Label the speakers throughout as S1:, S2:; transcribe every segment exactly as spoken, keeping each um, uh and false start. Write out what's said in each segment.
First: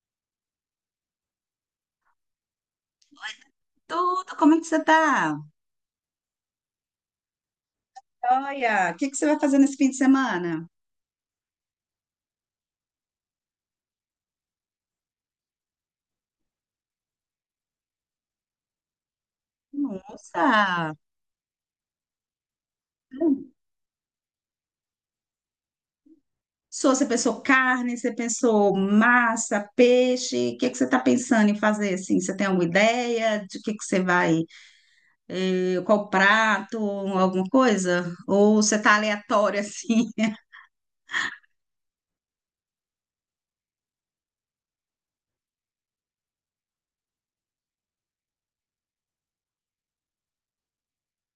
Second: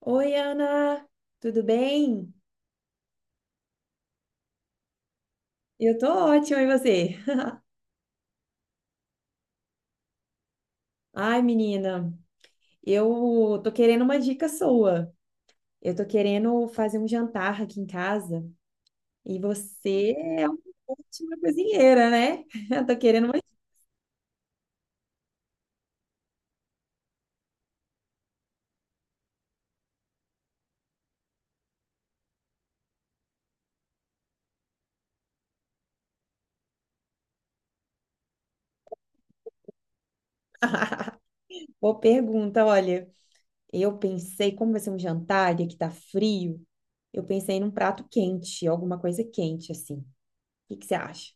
S1: Oi, Ana, tudo bem?
S2: Tudo, como é que você tá?
S1: Eu tô ótima, e você?
S2: Olha, o que que você vai fazer nesse fim de semana?
S1: Ai, menina, eu tô querendo uma dica sua. Eu tô querendo fazer um jantar aqui em casa e você
S2: Nossa!
S1: é uma ótima cozinheira, né? Eu tô querendo uma.
S2: Sou, você pensou carne, você pensou massa, peixe? O que que você está pensando em fazer assim? Você tem alguma ideia de que que você vai, eh, qual prato, alguma coisa? Ou você tá aleatório assim?
S1: Boa pergunta, olha. Eu pensei, como vai ser um jantar e aqui tá frio, eu pensei num prato quente, alguma coisa quente assim. O que que você acha?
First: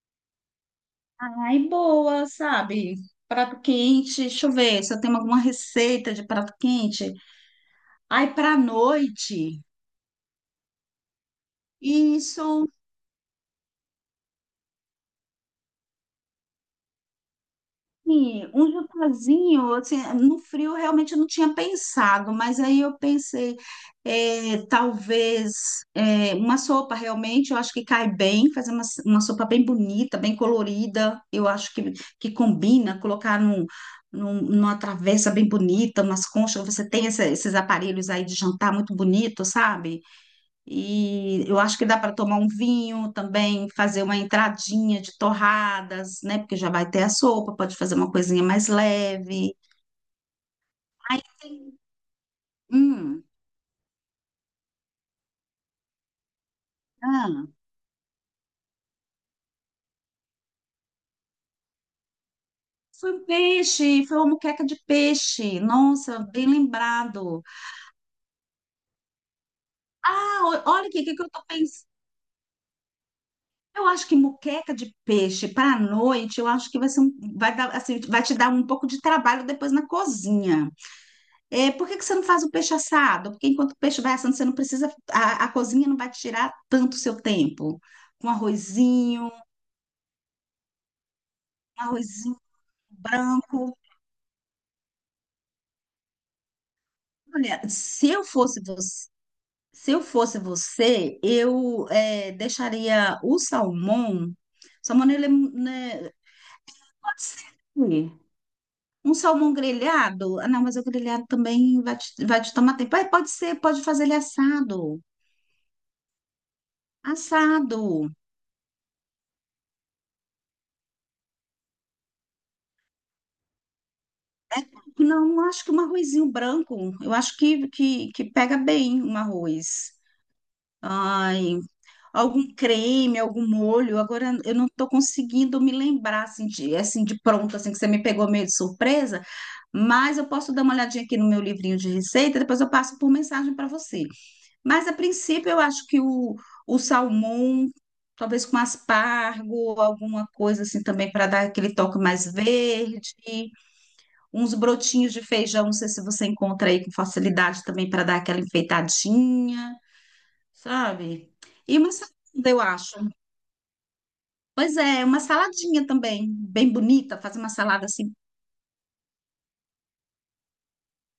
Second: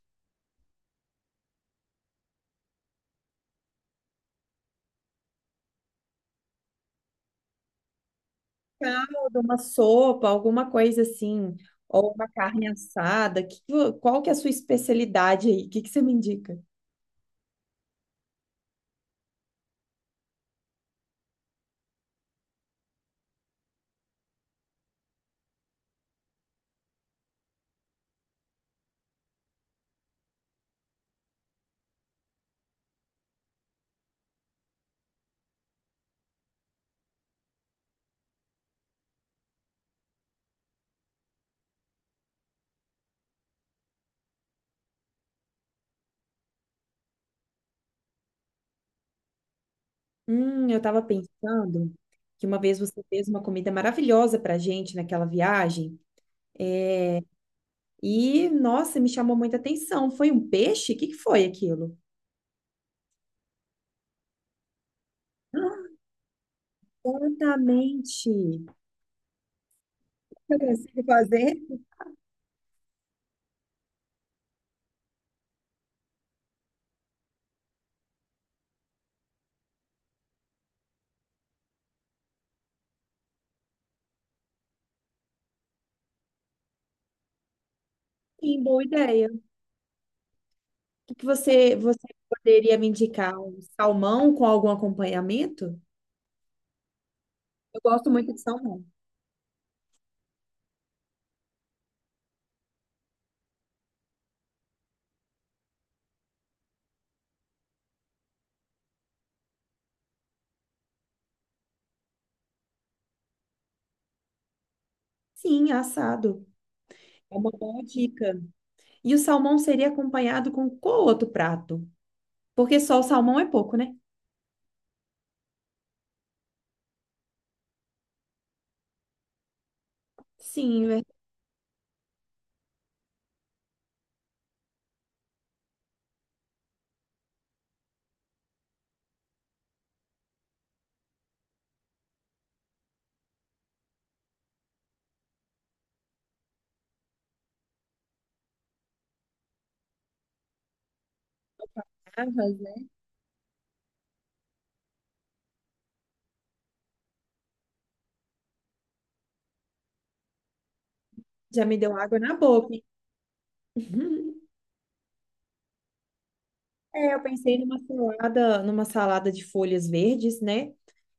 S2: Ai, boa, sabe? Prato quente, deixa eu ver se eu tenho alguma receita de prato quente. Ai, pra
S1: Caldo, uma
S2: noite.
S1: sopa, alguma coisa assim, ou uma
S2: Isso.
S1: carne assada. Que, qual que é a sua especialidade aí? O que que você me indica?
S2: Sim, um jantarzinho, assim, no frio eu realmente não tinha pensado, mas aí eu pensei, é, talvez é, uma sopa realmente, eu acho que cai bem, fazer uma, uma sopa bem bonita, bem colorida, eu acho que, que combina, colocar num, num- numa travessa bem bonita, umas conchas, você tem essa- esses aparelhos aí de jantar muito bonito, sabe? E eu acho que dá para tomar um vinho também, fazer uma entradinha de torradas, né? Porque já vai ter a sopa, pode fazer uma coisinha mais leve.
S1: Hum, eu estava
S2: Aí tem.
S1: pensando que uma vez você
S2: Hum,
S1: fez uma comida maravilhosa para gente naquela viagem
S2: ah,
S1: e, nossa, me chamou muita atenção. Foi um peixe? O que que foi aquilo?
S2: foi um peixe, foi uma moqueca de peixe. Nossa, bem lembrado.
S1: Exatamente.
S2: Ah,
S1: Eu
S2: o- olha aqui,
S1: consigo
S2: o que que eu tô
S1: fazer?
S2: pensando? Eu acho que moqueca de peixe para a noite, eu acho que vai ser um, vai dar, assim, vai te dar um pouco de trabalho depois na cozinha. É, por que que você não faz o peixe assado? Porque enquanto o peixe vai assando, você não precisa, a, a cozinha não vai te tirar tanto o seu tempo. Com
S1: Sim, boa
S2: arrozinho,
S1: ideia.
S2: um
S1: O que que você, você
S2: arrozinho
S1: poderia me indicar? Um
S2: branco.
S1: salmão com algum acompanhamento?
S2: Olha,
S1: Eu
S2: se
S1: gosto
S2: eu
S1: muito de
S2: fosse
S1: salmão.
S2: você, se eu fosse você, eu é, deixaria o salmão. Salmão, ele é, né, pode ser. Um salmão grelhado? Ah, não, mas o grelhado também vai te, vai te tomar tempo. Ah, pode ser, pode fazer ele assado.
S1: Sim, assado. É uma
S2: Assado.
S1: boa dica. E o salmão seria acompanhado com qual outro prato? Porque só o salmão é pouco, né?
S2: Não, acho que um arrozinho branco. Eu acho que, que, que pega bem um arroz.
S1: Sim,
S2: Ai, algum creme, algum molho. Agora eu não estou conseguindo me lembrar assim de assim de pronto, assim que você me pegou meio de surpresa. Mas eu posso dar uma olhadinha aqui no meu livrinho de receita. Depois eu passo por mensagem para você. Mas a princípio eu acho que o, o salmão, talvez com aspargo, alguma coisa assim também para dar aquele toque mais
S1: verdade. Né?
S2: verde. Uns brotinhos de feijão, não sei se você encontra aí com facilidade também para dar aquela enfeitadinha, sabe?
S1: Já me
S2: E uma
S1: deu
S2: salada,
S1: água na
S2: eu
S1: boca, hein?
S2: acho. Pois é, uma saladinha também, bem
S1: É,
S2: bonita,
S1: eu
S2: fazer uma
S1: pensei numa
S2: salada assim,
S1: salada, numa salada de folhas verdes, né?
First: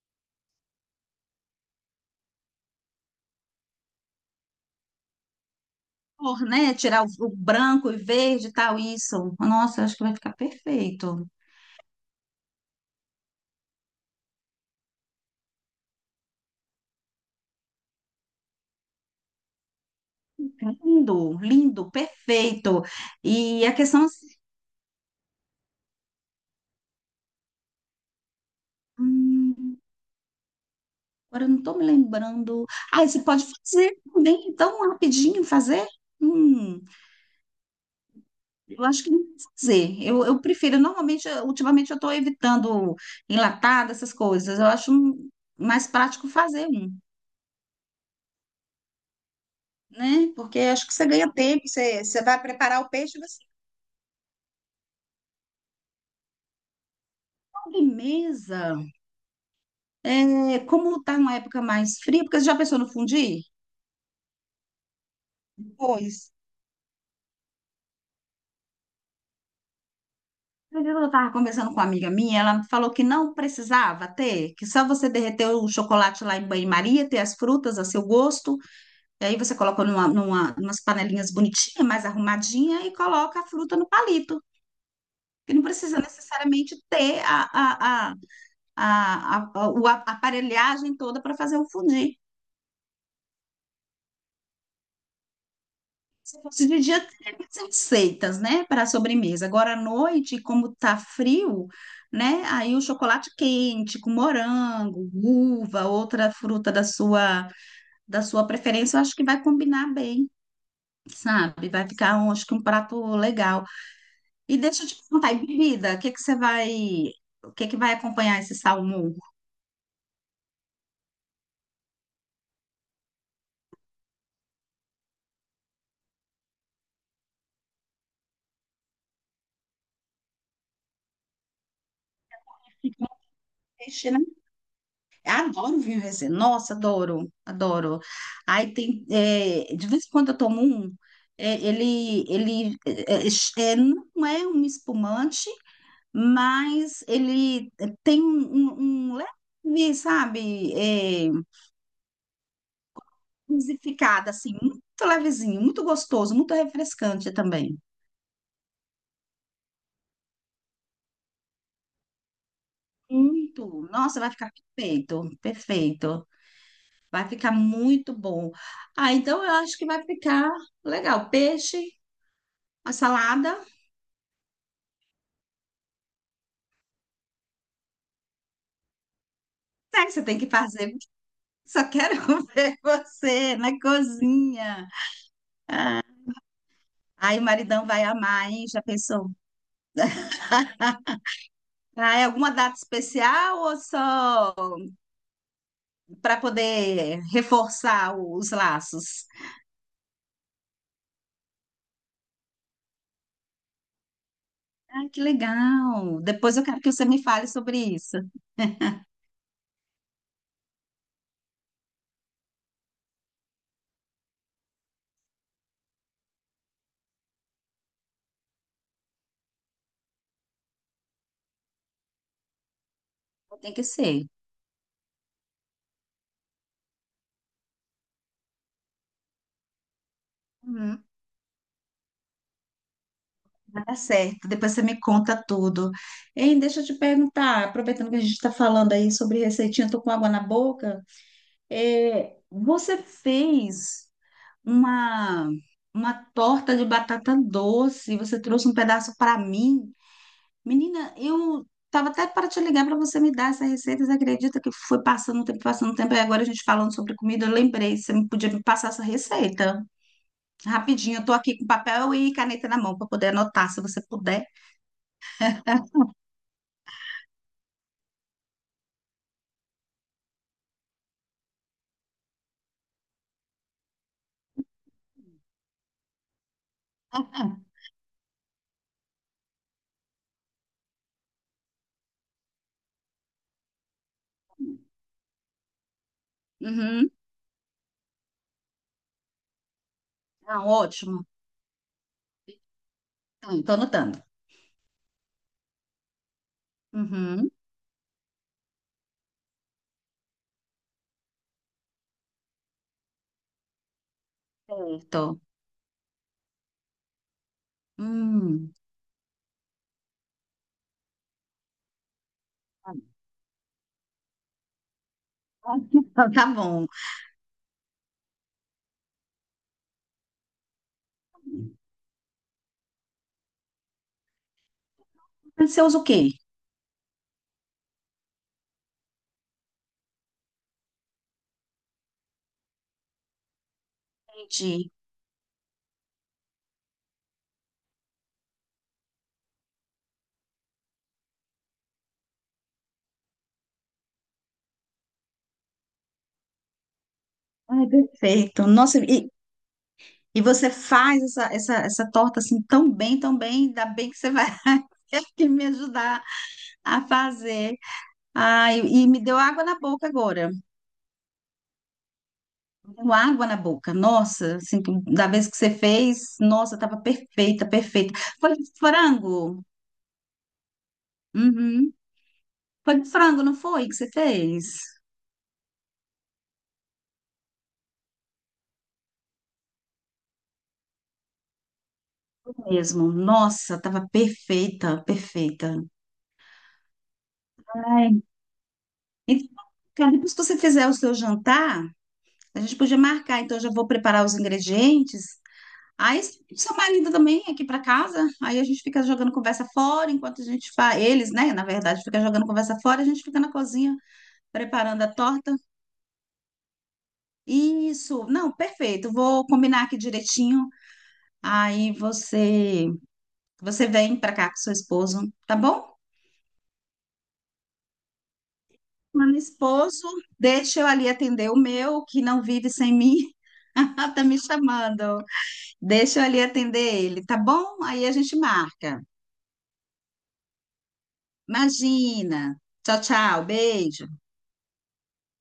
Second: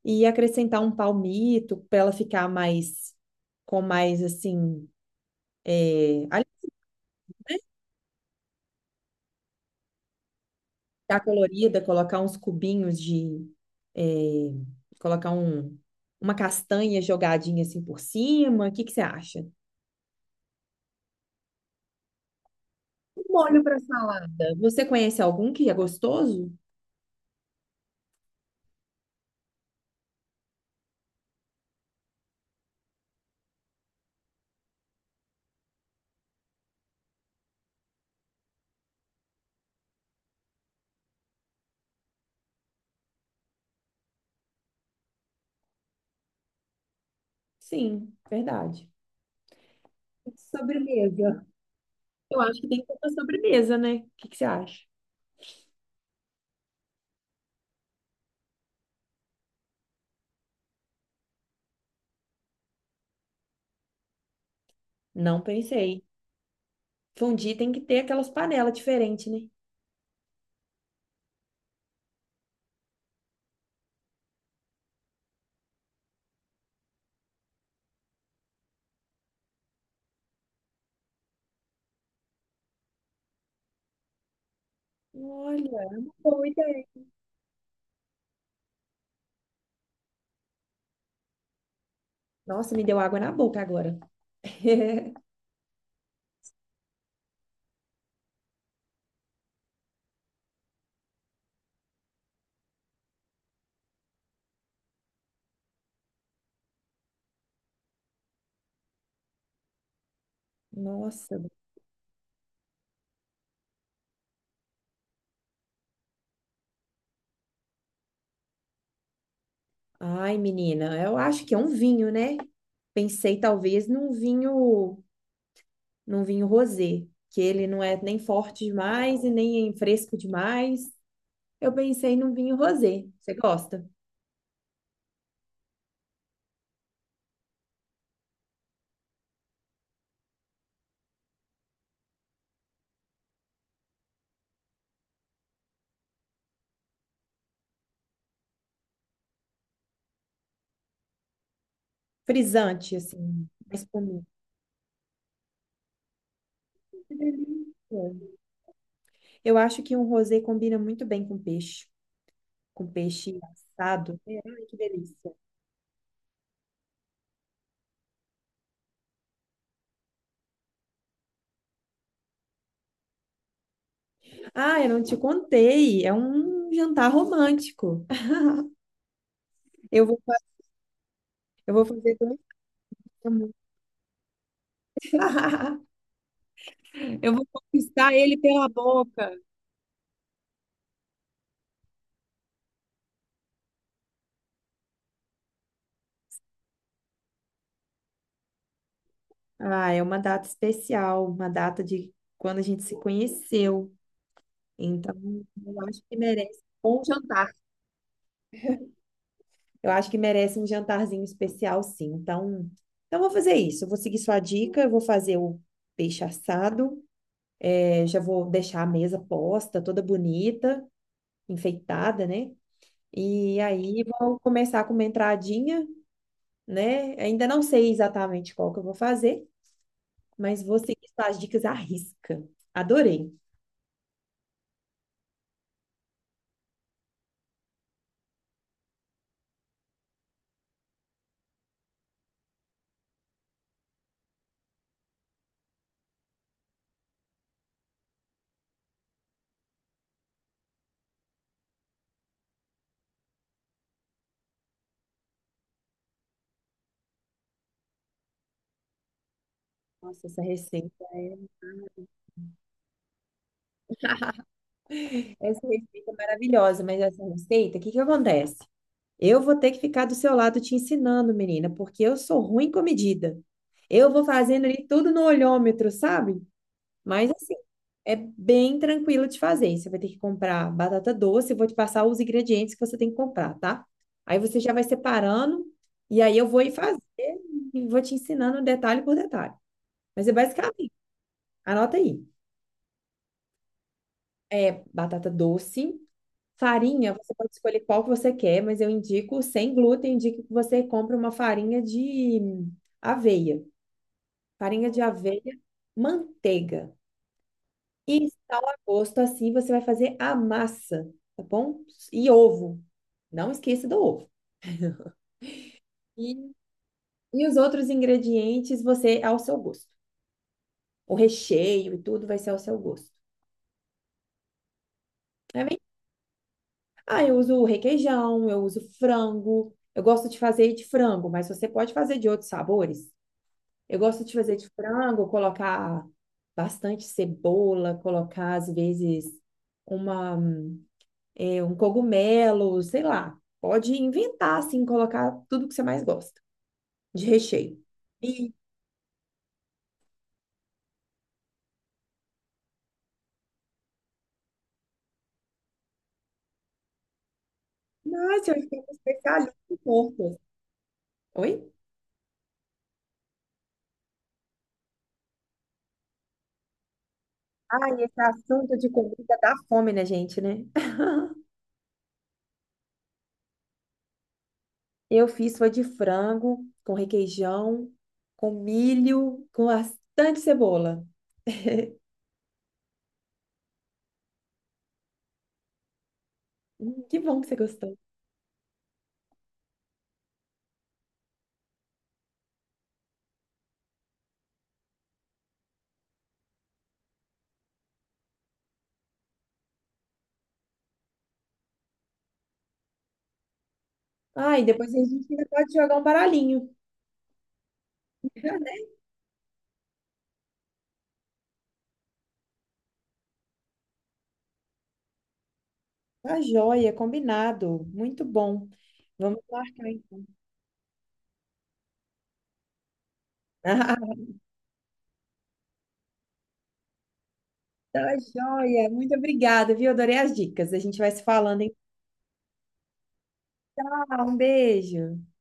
S1: E acrescentar um palmito para ela ficar mais, com mais assim, é,
S2: cor, né? Tirar o, o branco e verde e tal, isso. Nossa, eu acho que vai ficar
S1: ficar
S2: perfeito.
S1: colorida, colocar uns cubinhos de, é, colocar um, uma castanha jogadinha assim por cima. O que que você acha?
S2: Lindo, lindo, perfeito.
S1: Molho
S2: E a
S1: para
S2: questão assim,
S1: salada. Você conhece algum que é gostoso?
S2: hum, agora eu não tô me lembrando. Ah, e você pode fazer também, tão rapidinho fazer? Hum. Eu acho que não sei dizer. Eu, eu prefiro, normalmente, eu- ultimamente eu estou evitando enlatado, essas coisas. Eu acho um- mais prático fazer um,
S1: Sim, verdade.
S2: né? Porque acho que você ganha
S1: Sobremesa.
S2: tempo, você, você
S1: Eu
S2: vai
S1: acho que tem
S2: preparar
S1: que
S2: o
S1: ter uma
S2: peixe, e você
S1: sobremesa, né? O que que você acha?
S2: sobremesa. É, como está uma época mais fria, porque você já pensou no fundir?
S1: Não pensei.
S2: Pois.
S1: Fondue tem que ter aquelas panelas diferentes, né?
S2: Eu estava conversando com uma amiga minha, ela falou que não precisava ter, que só você derreter o chocolate lá em banho-maria, ter as frutas a seu gosto. E aí você coloca numa, numa, umas panelinhas bonitinhas, mais arrumadinha, e coloca a fruta no palito. Que não
S1: Olha, é
S2: precisa
S1: uma boa
S2: necessariamente
S1: ideia.
S2: ter a, a, a, a, a, o a- aparelhagem toda para fazer o fondue.
S1: Nossa, me deu água na boca agora.
S2: Se fosse de dia, teria mais receitas, né, para a sobremesa. Agora à noite, como tá frio, né, aí o chocolate quente com morango, uva, outra fruta da sua, da sua preferência, eu acho que vai combinar bem,
S1: Nossa.
S2: sabe? Vai ficar, um, acho que um prato legal. E deixa eu te perguntar, e bebida, o que que você vai, o que que vai acompanhar esse salmão?
S1: Ai, menina, eu acho que é um vinho, né? Pensei talvez num vinho, num vinho rosé, que ele não é nem forte demais e nem fresco demais. Eu pensei num vinho rosé. Você gosta?
S2: Peixe, né? Eu adoro vinho rosé. Nossa, adoro, adoro. Aí tem, é, de vez em quando eu tomo um, é, ele, ele é, é, é, não é um espumante, mas ele é, tem um, um um leve, sabe, é,
S1: Frisante, assim, mais comum.
S2: intensificado, assim, muito levezinho, muito gostoso, muito
S1: Que
S2: refrescante também.
S1: delícia. Eu acho que um rosé combina muito bem com peixe, com peixe
S2: Muito.
S1: assado.
S2: Nossa, vai
S1: É,
S2: ficar
S1: ai, que delícia.
S2: perfeito, perfeito. Vai ficar muito bom. Ah, então eu acho que vai ficar legal. Peixe, a salada.
S1: Ah, eu não te contei. É um jantar romântico. Eu
S2: É que
S1: vou,
S2: você
S1: fa-
S2: tem que fazer.
S1: eu vou
S2: Só quero
S1: fazer dois
S2: ver
S1: ramos.
S2: você na cozinha.
S1: Eu
S2: Aí o
S1: vou
S2: maridão vai
S1: conquistar ele
S2: amar, hein?
S1: pela
S2: Já pensou?
S1: boca.
S2: Ah, é alguma data especial ou só para poder reforçar o- os laços?
S1: Ah, é uma data especial, uma data de quando a gente se conheceu.
S2: Ah,
S1: Então,
S2: que
S1: eu acho que
S2: legal. Depois
S1: merece
S2: eu quero que
S1: um bom
S2: você me fale
S1: jantar.
S2: sobre isso.
S1: Eu acho que merece um jantarzinho especial, sim. Então, então eu vou fazer isso. Eu vou seguir sua dica, eu vou fazer o peixe assado, é, já vou deixar a mesa posta, toda bonita, enfeitada, né? E
S2: Tem que
S1: aí
S2: ser.
S1: vou começar com uma entradinha, né? Ainda não sei exatamente qual que eu vou fazer, mas vou seguir
S2: Uhum.
S1: suas dicas à risca. Adorei.
S2: Tá certo, depois você me conta tudo. Hein, deixa eu te perguntar, aproveitando que a gente está falando aí sobre receitinha, eu tô com água na boca. É, você fez uma, uma torta de batata doce, você trouxe um pedaço para mim. Menina, eu tava até para te ligar para você me dar essa receita, você acredita que foi passando o tempo, passando o tempo, e agora a gente falando sobre comida, eu lembrei, você me podia me passar essa receita.
S1: Nossa, essa receita,
S2: Rapidinho, eu tô
S1: é
S2: aqui com papel e caneta na mão para poder anotar, se você puder.
S1: essa receita é maravilhosa, mas essa receita, o que que acontece? Eu vou ter que ficar do seu lado te ensinando, menina, porque eu sou ruim com medida. Eu vou fazendo ali tudo no olhômetro, sabe? Mas assim, é bem tranquilo de fazer. Você vai ter que comprar batata doce, eu vou te passar os ingredientes que você tem que comprar, tá? Aí você já vai separando e aí eu vou ir fazer
S2: Uhum.
S1: e vou te ensinando detalhe por detalhe. Mas é
S2: Ah,
S1: basicamente,
S2: ótimo.
S1: anota aí.
S2: Estou anotando.
S1: É batata doce, farinha, você
S2: Uhum.
S1: pode escolher qual que você quer, mas eu indico sem glúten, indico que você compre uma farinha de aveia. Farinha de
S2: Certo.
S1: aveia, manteiga e sal
S2: Hum.
S1: a gosto, assim você vai fazer a massa, tá bom? E ovo.
S2: Tá bom.
S1: Não esqueça do ovo.
S2: Tá
S1: E,
S2: bom.
S1: e os outros ingredientes você ao seu gosto. O recheio e tudo vai ser ao seu gosto. Tá bem?
S2: Você usa o quê?
S1: Ah, eu uso requeijão, eu uso frango. Eu gosto de fazer de frango, mas você pode fazer de outros sabores. Eu gosto de fazer de
S2: Entendi.
S1: frango, colocar bastante cebola, colocar às vezes uma, é, um cogumelo, sei lá. Pode inventar, assim, colocar tudo que você mais gosta de recheio.
S2: Ai,
S1: E,
S2: perfeito. Nossa, e, e você faz essa, essa, essa torta assim tão bem, tão bem, ainda bem que você vai ter que me ajudar a fazer.
S1: nossa, eu
S2: Ai,
S1: estou
S2: e me deu
S1: especialista
S2: água
S1: em
S2: na boca
S1: porcos.
S2: agora.
S1: Oi?
S2: Me deu água na boca. Nossa, assim, da vez que você fez, nossa, tava perfeita,
S1: Ai,
S2: perfeita.
S1: esse
S2: Foi de
S1: assunto de comida dá
S2: frango?
S1: fome na gente, né?
S2: Uhum. Foi com frango, não foi que você fez?
S1: Eu fiz foi de frango, com requeijão, com milho, com bastante cebola.
S2: Mesmo. Nossa, tava perfeita, perfeita.
S1: Hum, que bom que você gostou.
S2: Ai. Então, cara, depois que você fizer o seu jantar, a gente podia marcar. Então, eu já vou preparar os ingredientes. Aí, seu marido também aqui para casa. Aí a gente fica jogando conversa fora enquanto a gente faz. Eles, né? Na verdade, fica jogando conversa fora. A gente fica na cozinha
S1: Ah, e depois a
S2: preparando a
S1: gente ainda
S2: torta.
S1: pode jogar um baralhinho.
S2: Isso. Não, perfeito. Vou combinar aqui direitinho. Aí você, você vem para cá com seu esposo, tá bom?
S1: Tá joia, combinado. Muito bom.
S2: Meu
S1: Vamos marcar
S2: esposo,
S1: então.
S2: deixa eu ali atender o meu, que não vive sem mim.
S1: Ah,
S2: Tá me chamando. Deixa eu ali atender ele, tá bom? Aí a
S1: tá
S2: gente
S1: joia.
S2: marca.
S1: Muito obrigada, viu? Adorei as dicas. A gente vai se falando, hein?
S2: Imagina. Tchau, tchau. Beijo.
S1: Ah, um beijo.